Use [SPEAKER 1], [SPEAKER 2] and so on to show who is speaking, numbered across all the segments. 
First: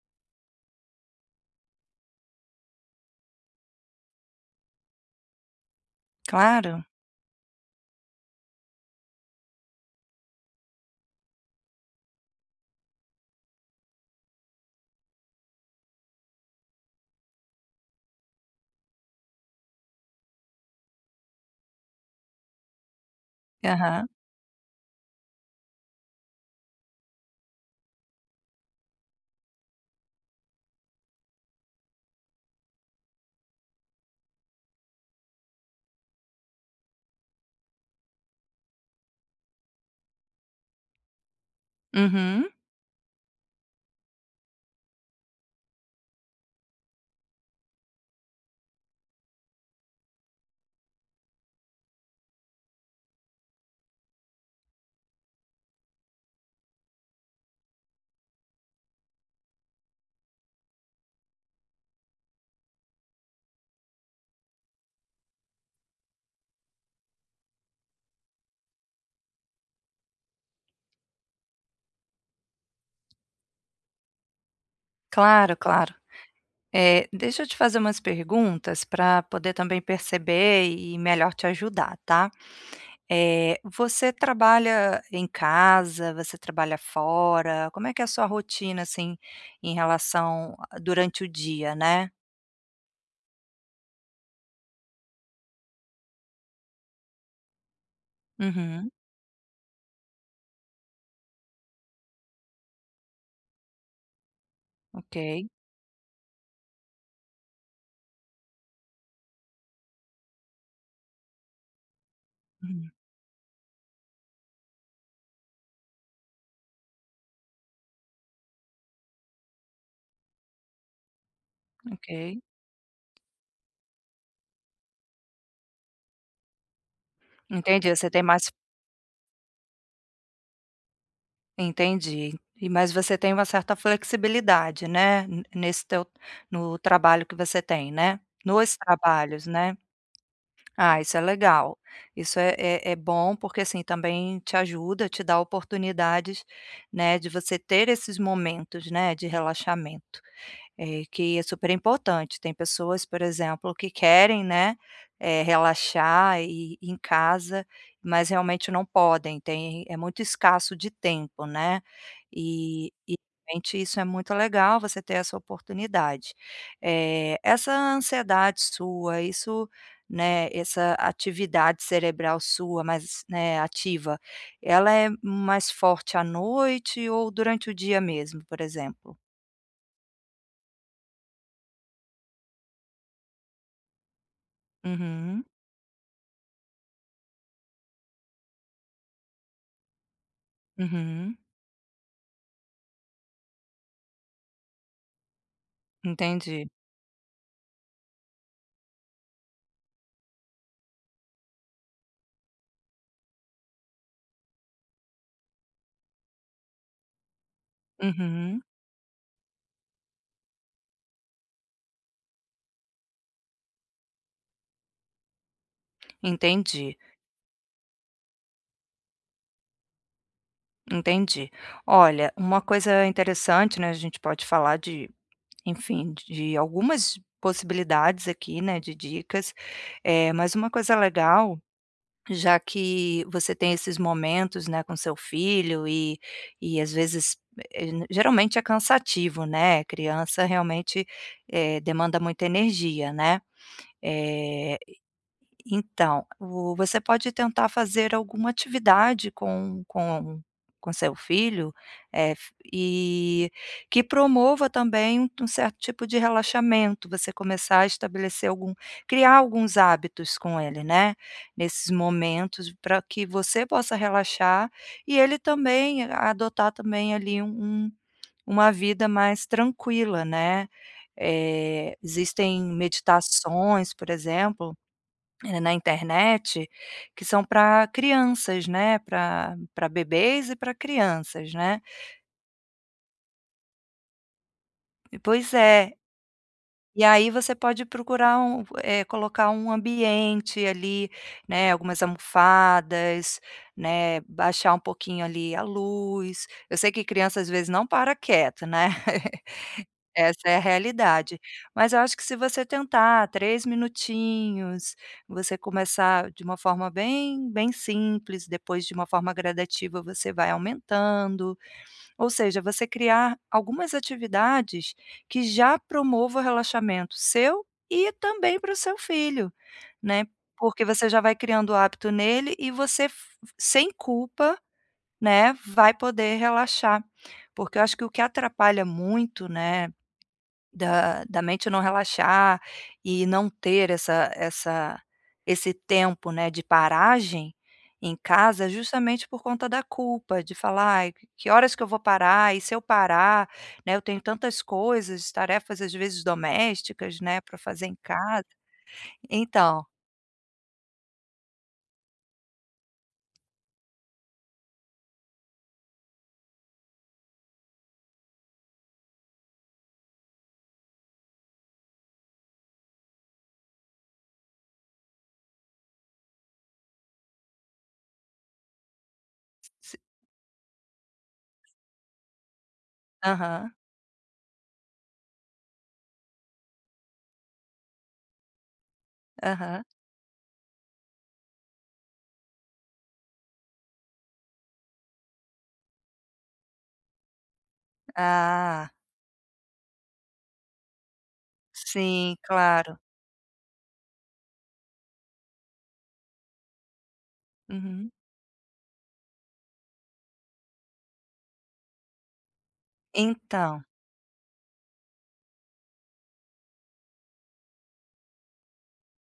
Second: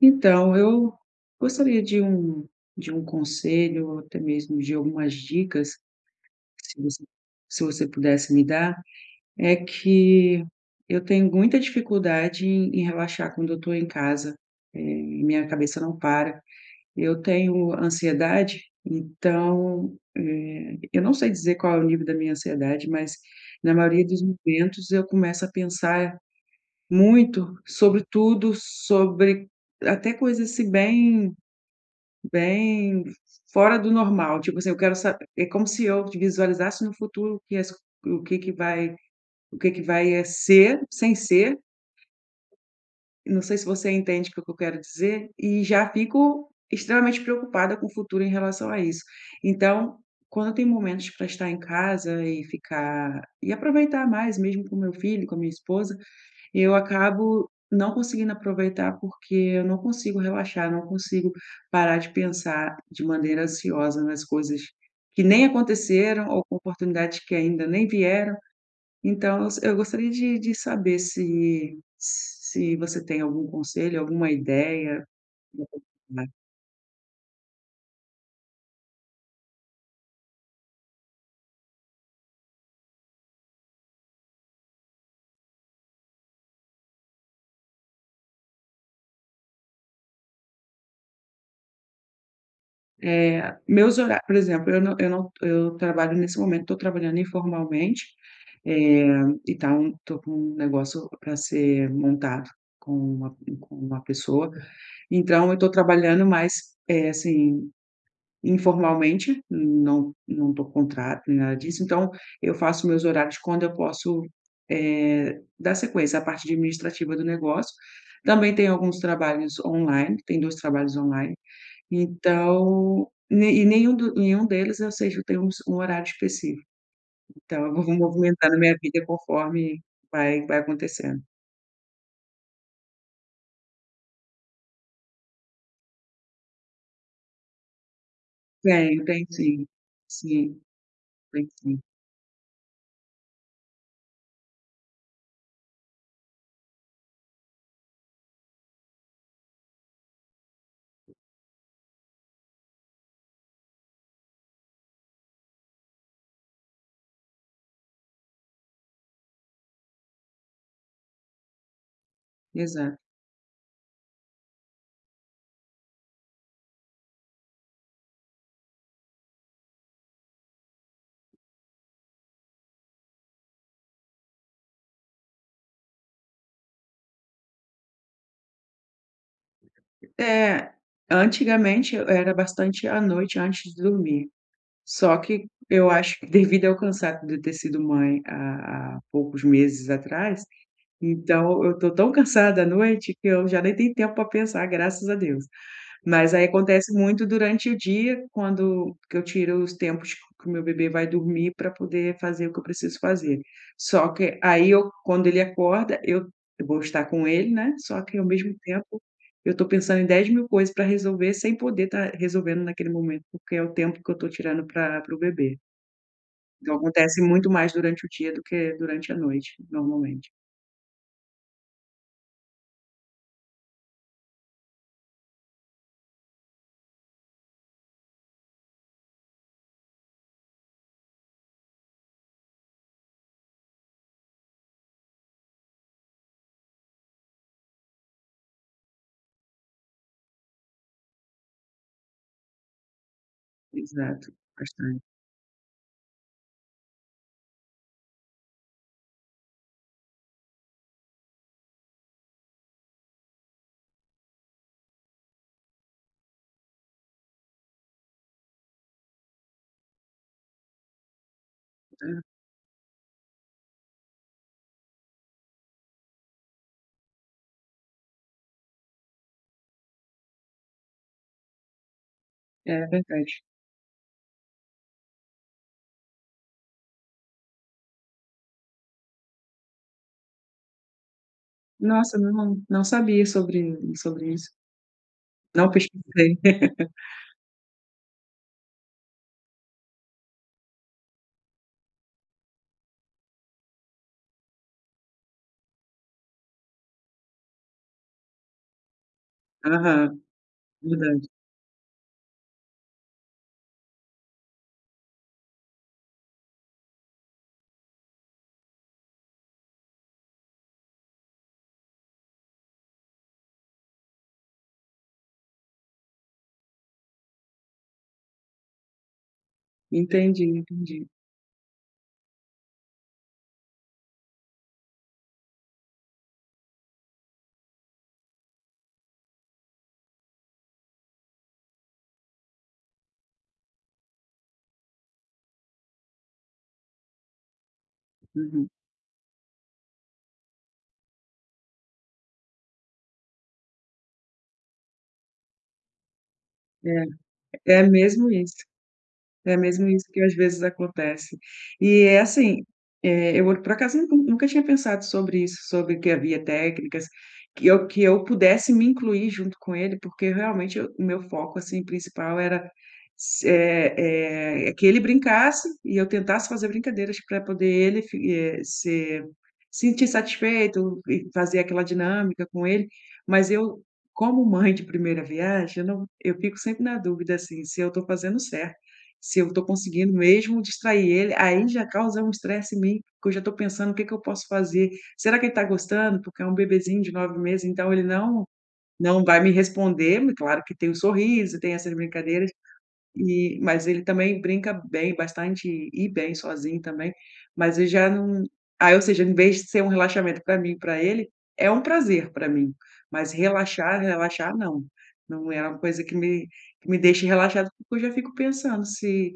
[SPEAKER 1] Então, eu gostaria de um conselho, ou até mesmo de algumas dicas, se
[SPEAKER 2] Claro.
[SPEAKER 1] você pudesse me dar. É que eu tenho muita dificuldade em relaxar quando eu estou em casa. Minha cabeça não para. Eu tenho ansiedade, então, eu não sei dizer qual é o nível da minha ansiedade, mas na
[SPEAKER 2] Aham.
[SPEAKER 1] maioria dos momentos eu começo a pensar muito sobre tudo, sobre até coisas assim bem fora do normal. Tipo assim, eu quero sa é como se eu visualizasse no futuro que as o que que vai o que que vai, ser, sem ser,
[SPEAKER 2] Uhum.
[SPEAKER 1] não sei se você entende o que que eu quero dizer, e já fico extremamente preocupada com o futuro em relação a isso. Então, quando tem momentos pra estar em casa e ficar e aproveitar mais mesmo com meu filho, com a minha esposa, e eu acabo não conseguindo aproveitar, porque eu não consigo relaxar, não consigo parar de pensar de maneira ansiosa nas coisas que nem aconteceram ou com oportunidades que ainda nem vieram. Então, eu gostaria de saber se você tem algum conselho, alguma ideia?
[SPEAKER 2] Claro. Deixa eu te fazer umas perguntas para poder também perceber e melhor te ajudar, tá. Você trabalha em casa? Você trabalha fora? Como é que é a sua rotina, assim, em relação a- durante o dia, né?
[SPEAKER 1] Eh, meus horários, por exemplo, eu não eu não eu trabalho nesse momento, estou trabalhando informalmente,
[SPEAKER 2] Uhum.
[SPEAKER 1] eh, estou com um negócio para ser montado com uma pessoa,
[SPEAKER 2] Ok.
[SPEAKER 1] então eu estou trabalhando mais, assim, informalmente, não tô contrato nem nada disso, então eu faço
[SPEAKER 2] Uhum.
[SPEAKER 1] meus horários quando eu posso, dar sequência à parte administrativa do negócio. Também tem alguns trabalhos online, tem 2 trabalhos online,
[SPEAKER 2] Ok.
[SPEAKER 1] então, ne e nenhum deles eu sei que eu tenho um s um horário específico, então eu
[SPEAKER 2] Entendi,
[SPEAKER 1] vou
[SPEAKER 2] você tem mais
[SPEAKER 1] movimentando a minha vida conforme vai acontecendo.
[SPEAKER 2] Entendi. E mas você tem uma certa flexibilidade, né, n nesse teu no trabalho que você tem, né? Nos
[SPEAKER 1] Tem, tem,
[SPEAKER 2] trabalhos,
[SPEAKER 1] sim.
[SPEAKER 2] né?
[SPEAKER 1] Sim,
[SPEAKER 2] Ah, isso é
[SPEAKER 1] tem,
[SPEAKER 2] legal.
[SPEAKER 1] sim.
[SPEAKER 2] Isso é bom, porque, assim, também te ajuda, te dá oportunidades, né, de você ter esses momentos, né, de relaxamento. É, que é super importante. Tem pessoas, por exemplo, que querem, né, relaxar e em casa, mas realmente não podem, tem é muito escasso de tempo, né, e
[SPEAKER 1] Exato.
[SPEAKER 2] realmente isso é muito legal você ter essa oportunidade. Essa ansiedade sua, isso, né, essa atividade cerebral sua mais, né, ativa, ela é mais forte à noite ou durante o dia mesmo, por exemplo?
[SPEAKER 1] É, antigamente eu era bastante à noite antes de dormir, só
[SPEAKER 2] Uhum,
[SPEAKER 1] que eu acho que devido ao cansaço de ter sido mãe há poucos meses atrás,
[SPEAKER 2] uhum.
[SPEAKER 1] então eu tô tão cansada à noite que eu já nem tenho tempo para pensar, graças a Deus. Mas aí
[SPEAKER 2] Entendi.
[SPEAKER 1] acontece muito durante o dia, quando que eu tiro os tempos que o meu bebê vai dormir para poder fazer o que eu preciso fazer. Só que aí eu quando ele acorda, eu vou estar com ele, né, só que ao mesmo
[SPEAKER 2] Uhum.
[SPEAKER 1] tempo eu estou pensando em 10 mil coisas para resolver sem poder estar resolvendo naquele momento, porque é o tempo que eu estou tirando pra para o bebê. Então
[SPEAKER 2] Entendi,
[SPEAKER 1] acontece muito mais durante o dia do que durante a noite, normalmente.
[SPEAKER 2] entendi. Olha, uma coisa interessante, né, a gente pode falar de, enfim, de algumas possibilidades aqui, né, de dicas, mas uma coisa legal, já que você tem esses momentos, né, com seu filho e às vezes, geralmente é cansativo, né, criança realmente, demanda muita energia, né.
[SPEAKER 1] Exato,
[SPEAKER 2] Eh
[SPEAKER 1] bastante.
[SPEAKER 2] Então, o você pode tentar fazer alguma atividade com seu filho, eh, f e que promova também um um certo tipo de relaxamento, você começar a estabelecer algum criar alguns hábitos com ele, né, nesses momentos para que você possa relaxar e ele também adotar também ali um, uma vida mais tranquila, né. Existem
[SPEAKER 1] É, é verdade.
[SPEAKER 2] meditações, por exemplo na internet, que são para crianças, né, para bebês e para crianças, né.
[SPEAKER 1] Nossa, não sabia sobre isso.
[SPEAKER 2] Pois
[SPEAKER 1] Não
[SPEAKER 2] é.
[SPEAKER 1] pesquisei.
[SPEAKER 2] E aí você pode procurar um colocar um ambiente ali, né, algumas almofadas, né, baixar um pouquinho ali a luz. Eu sei que criança às vezes não para quieto, né.
[SPEAKER 1] Aham,
[SPEAKER 2] Essa é a
[SPEAKER 1] verdade.
[SPEAKER 2] realidade. Mas eu acho que se você tentar 3 minutinhos, você começar de uma forma bem simples, depois de uma forma gradativa você vai aumentando, ou seja, você criar algumas atividades que já promovam o relaxamento seu e também para o seu filho, né,
[SPEAKER 1] Entendi,
[SPEAKER 2] porque
[SPEAKER 1] entendi.
[SPEAKER 2] você já vai criando o hábito nele e você f sem culpa, né, vai poder relaxar. Porque eu acho que o que atrapalha muito, né da mente não relaxar e não ter essa esse tempo, né, de paragem em casa,
[SPEAKER 1] Uhum.
[SPEAKER 2] justamente por conta da culpa, de falar: "Ai, que horas que eu vou parar? E se eu parar, né, eu tenho tantas coisas, tarefas às vezes domésticas, né, para
[SPEAKER 1] É, é
[SPEAKER 2] fazer em
[SPEAKER 1] mesmo
[SPEAKER 2] casa".
[SPEAKER 1] isso. É
[SPEAKER 2] Então
[SPEAKER 1] mesmo isso que às vezes acontece. E é assim, eu por acaso nunca tinha pensado sobre isso, sobre que havia técnicas, que eu pudesse me incluir junto com ele, porque realmente o meu foco, assim, principal era se eh eh, que ele brincasse e eu tentasse fazer brincadeiras para poder se
[SPEAKER 2] se
[SPEAKER 1] sentir satisfeito e fazer aquela dinâmica com ele. Mas
[SPEAKER 2] aham,
[SPEAKER 1] eu, como mãe de primeira viagem, eu não eu fico sempre na dúvida, assim, se eu estou fazendo certo. Se eu estou
[SPEAKER 2] aham.
[SPEAKER 1] conseguindo mesmo distrair ele, aí já causa um estresse em mim, porque eu já estou pensando o que que eu posso fazer. Será que ele está gostando? Porque é um bebezinho de 9 meses, então ele não
[SPEAKER 2] Ah,
[SPEAKER 1] não vai me responder, mas claro que tem o sorriso, tem essas
[SPEAKER 2] sim,
[SPEAKER 1] brincadeiras.
[SPEAKER 2] claro.
[SPEAKER 1] E mas ele também brinca bem bastante e bem sozinho também, mas eu
[SPEAKER 2] Uhum.
[SPEAKER 1] já não aí, ou seja, em vez de ser um relaxamento para mim, para ele, é um prazer para mim, mas
[SPEAKER 2] Então,
[SPEAKER 1] relaxar, relaxar não, não é uma coisa que me deixe relaxado, porque eu já fico pensando se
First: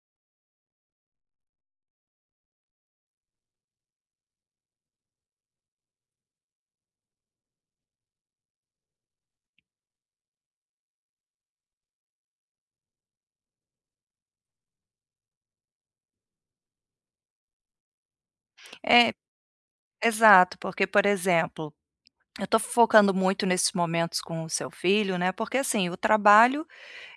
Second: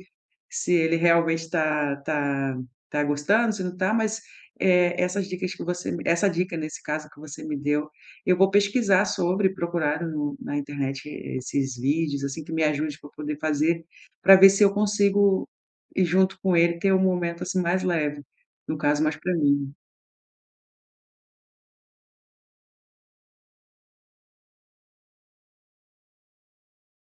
[SPEAKER 1] se ele realmente está tá gostando, se não está, mas, essas dicas que essa dica, nesse caso, que você me deu, eu vou pesquisar sobre, procurar no na internet esses vídeos, assim, que me ajude para poder fazer, para ver se eu consigo ir junto com ele, ter um momento, assim, mais leve, no caso,
[SPEAKER 2] é,
[SPEAKER 1] mais para mim.
[SPEAKER 2] exato, porque, por exemplo eu tô focando muito nesses momentos com o seu filho, né, porque assim, o trabalho,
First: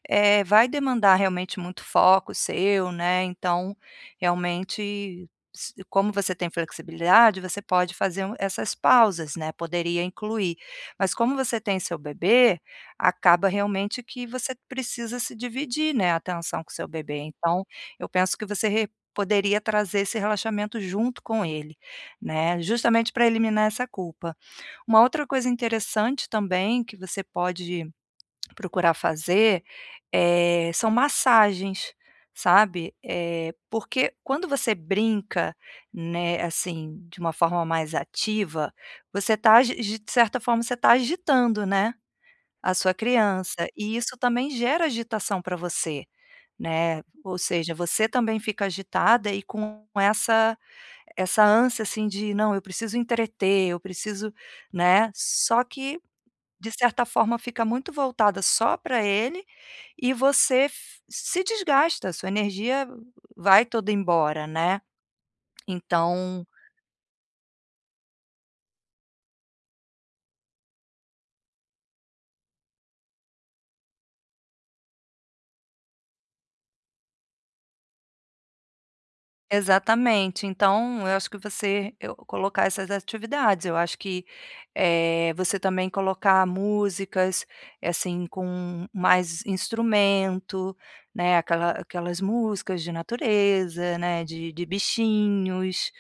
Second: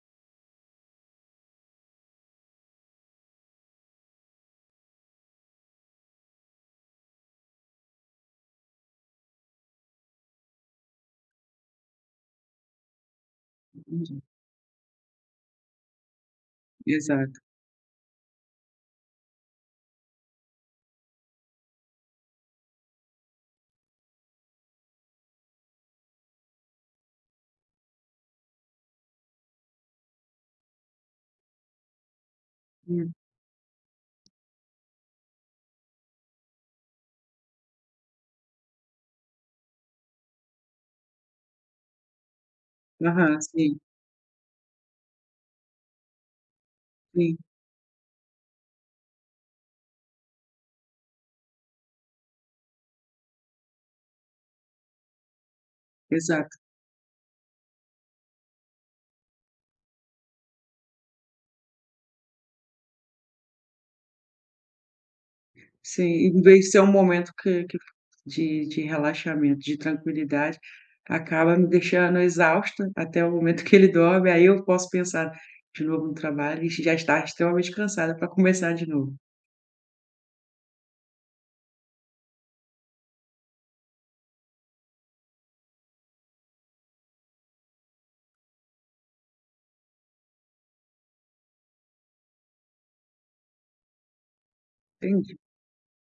[SPEAKER 2] vai demandar realmente muito foco seu, né, então, realmente, s como você tem flexibilidade, você pode fazer um essas pausas, né, poderia incluir. Mas como você tem seu bebê, acaba realmente
[SPEAKER 1] Entendi.
[SPEAKER 2] que você precisa se dividir, né, a atenção com seu bebê.
[SPEAKER 1] Exato.
[SPEAKER 2] Então, eu penso que você re poderia trazer esse relaxamento junto com ele, né, justamente para eliminar essa culpa. Uma outra coisa interessante também que você pode procurar fazer, são massagens, sabe.
[SPEAKER 1] Hum.
[SPEAKER 2] Porque quando você brinca, né, assim, de uma forma mais ativa, você tá agi de certa forma você tá agitando, né, a sua
[SPEAKER 1] Aham,
[SPEAKER 2] criança,
[SPEAKER 1] sim,
[SPEAKER 2] e isso também gera agitação para você, né.
[SPEAKER 1] sim,
[SPEAKER 2] Ou seja, você também fica agitada e com essa ânsia, assim, de: "Não, eu preciso entreter, eu preciso", né. Só que
[SPEAKER 1] exato.
[SPEAKER 2] de certa forma, fica muito voltada só para ele e você f se desgasta, sua energia vai toda embora, né.
[SPEAKER 1] Sim, em
[SPEAKER 2] Então
[SPEAKER 1] vez de ser um momento que de relaxamento, de tranquilidade, acaba me deixando exausta até o momento que ele dorme, aí eu posso pensar de novo no trabalho e já estar extremamente cansada para começar de novo.
[SPEAKER 2] Exatamente. Então, eu acho que você eu colocar essas atividades, eu acho que, você também colocar músicas, assim, com mais instrumento, né, aquela aquelas músicas de natureza, né, de
[SPEAKER 1] Entendi.
[SPEAKER 2] bichinhos,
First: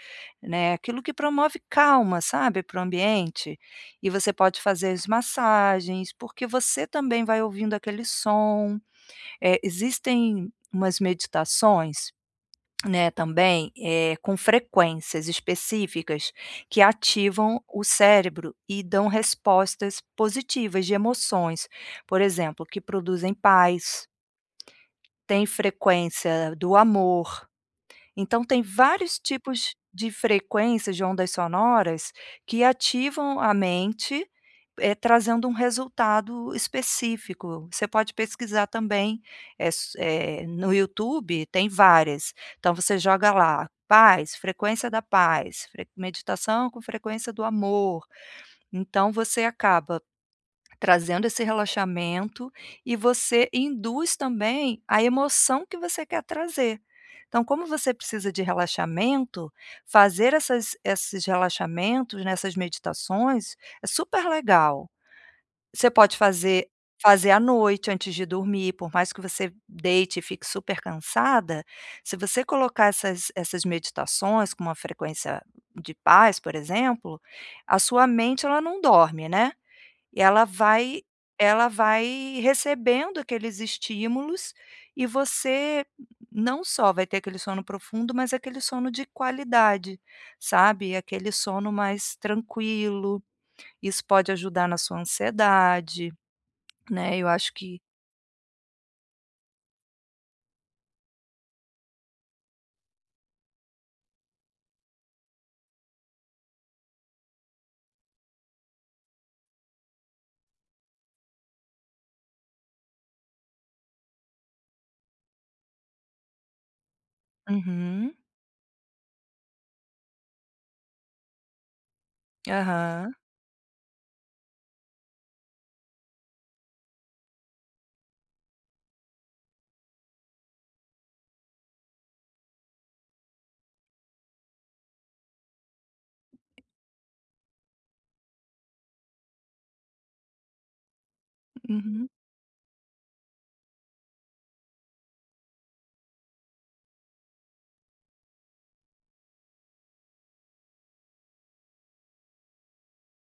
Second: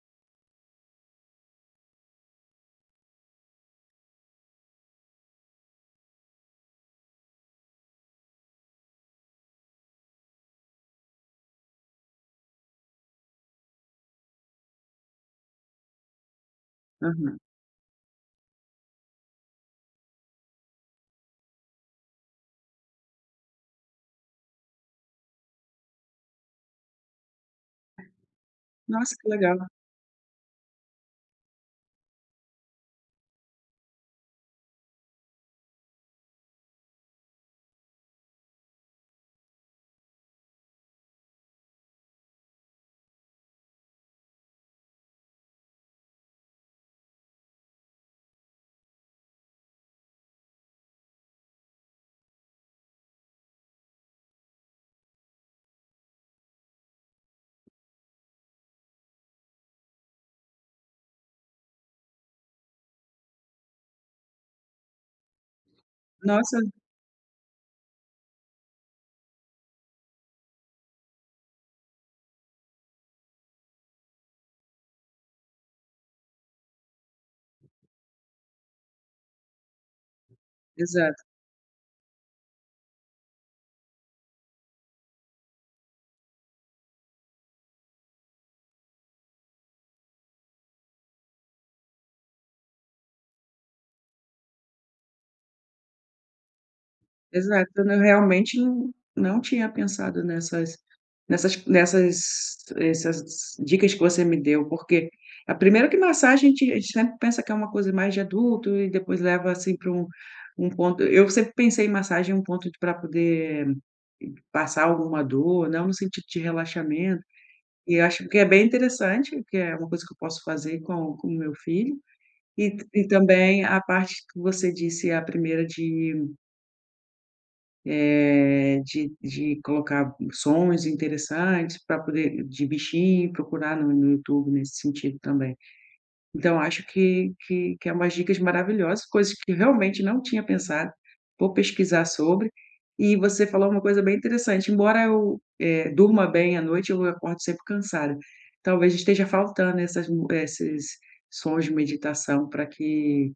[SPEAKER 2] né, aquilo que promove calma, sabe, para o ambiente. E você pode fazer as massagens, porque você também vai ouvindo aquele som. Existem umas meditações né, também, com frequências específicas que
[SPEAKER 1] Aham.
[SPEAKER 2] ativam o cérebro e dão respostas positivas de emoções, por exemplo, que produzem paz, tem frequência do amor, então tem
[SPEAKER 1] Nossa,
[SPEAKER 2] vários
[SPEAKER 1] que legal.
[SPEAKER 2] tipos de frequências de ondas sonoras que ativam a mente, trazendo um resultado específico. Você pode pesquisar também, no YouTube tem várias. Então você joga lá: paz, frequência da paz, fre meditação com frequência do amor. Então você acaba Trazendo esse relaxamento e você induz também a emoção que você quer trazer. Então, como você precisa de relaxamento, fazer essas esses relaxamentos, nessas meditações, é super legal. Você pode
[SPEAKER 1] Nossa,
[SPEAKER 2] fazer à noite antes de dormir, por mais que você deite e fique super cansada, se você colocar essas meditações com uma frequência de paz, por exemplo, a sua mente ela não dorme, né? E ela vai
[SPEAKER 1] exato,
[SPEAKER 2] Ela vai recebendo aqueles estímulos e você não só vai ter aquele sono profundo, mas aquele sono de qualidade, sabe, aquele sono mais tranquilo. Isso pode ajudar na sua ansiedade, né, eu acho
[SPEAKER 1] exato.
[SPEAKER 2] que
[SPEAKER 1] Eu realmente não tinha pensado nessas nessas nessas essas dicas que você me deu, porque a primeira que massagem a gente sempre pensa que é uma coisa mais de adulto e depois leva, assim, para um ponto. Eu sempre pensei em massagem, um ponto para poder passar alguma dor, não no sentido de relaxamento, e eu
[SPEAKER 2] Uhum.
[SPEAKER 1] acho que é bem interessante, que é uma coisa que eu posso fazer com o meu filho. E
[SPEAKER 2] Aham.
[SPEAKER 1] também a parte que você disse, a primeira de, de colocar sons interessantes para poder, de bichinho, procurar no YouTube nesse sentido também. Então acho que é umas dicas maravilhosas, coisas que eu realmente não tinha pensado, vou pesquisar
[SPEAKER 2] Uhum.
[SPEAKER 1] sobre. E você falou uma coisa bem interessante, embora eu, durma bem à noite, eu acordo sempre cansada. Talvez esteja faltando essas mu esses sons de meditação para que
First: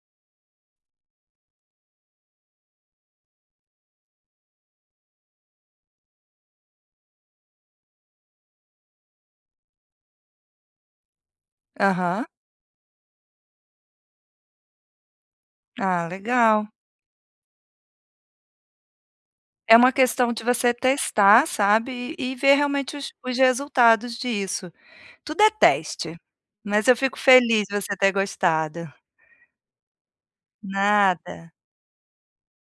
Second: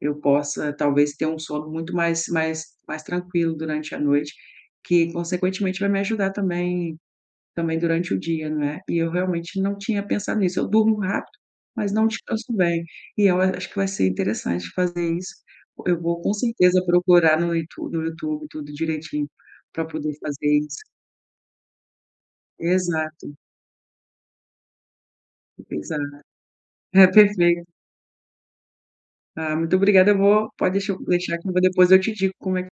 [SPEAKER 1] eu possa talvez ter um sono muito mais tranquilo durante a noite, que consequentemente vai me ajudar também durante o dia, não é? E eu realmente não tinha pensado nisso, eu durmo rápido, mas não
[SPEAKER 2] Aham.
[SPEAKER 1] descanso bem. E eu acho que vai ser interessante fazer isso. Eu
[SPEAKER 2] Ah,
[SPEAKER 1] vou com
[SPEAKER 2] legal.
[SPEAKER 1] certeza procurar no YouTube tudo direitinho,
[SPEAKER 2] É
[SPEAKER 1] para
[SPEAKER 2] uma
[SPEAKER 1] poder
[SPEAKER 2] questão de
[SPEAKER 1] fazer
[SPEAKER 2] você
[SPEAKER 1] isso.
[SPEAKER 2] testar, sabe, e ver realmente os
[SPEAKER 1] Exato,
[SPEAKER 2] os resultados disso. Tudo é
[SPEAKER 1] exato.
[SPEAKER 2] teste, mas eu
[SPEAKER 1] É
[SPEAKER 2] fico feliz
[SPEAKER 1] perfeito.
[SPEAKER 2] de você ter gostado.
[SPEAKER 1] Ah, muito obrigada. Eu vou Pode deixar que eu
[SPEAKER 2] Nada.
[SPEAKER 1] vou depois eu te digo como é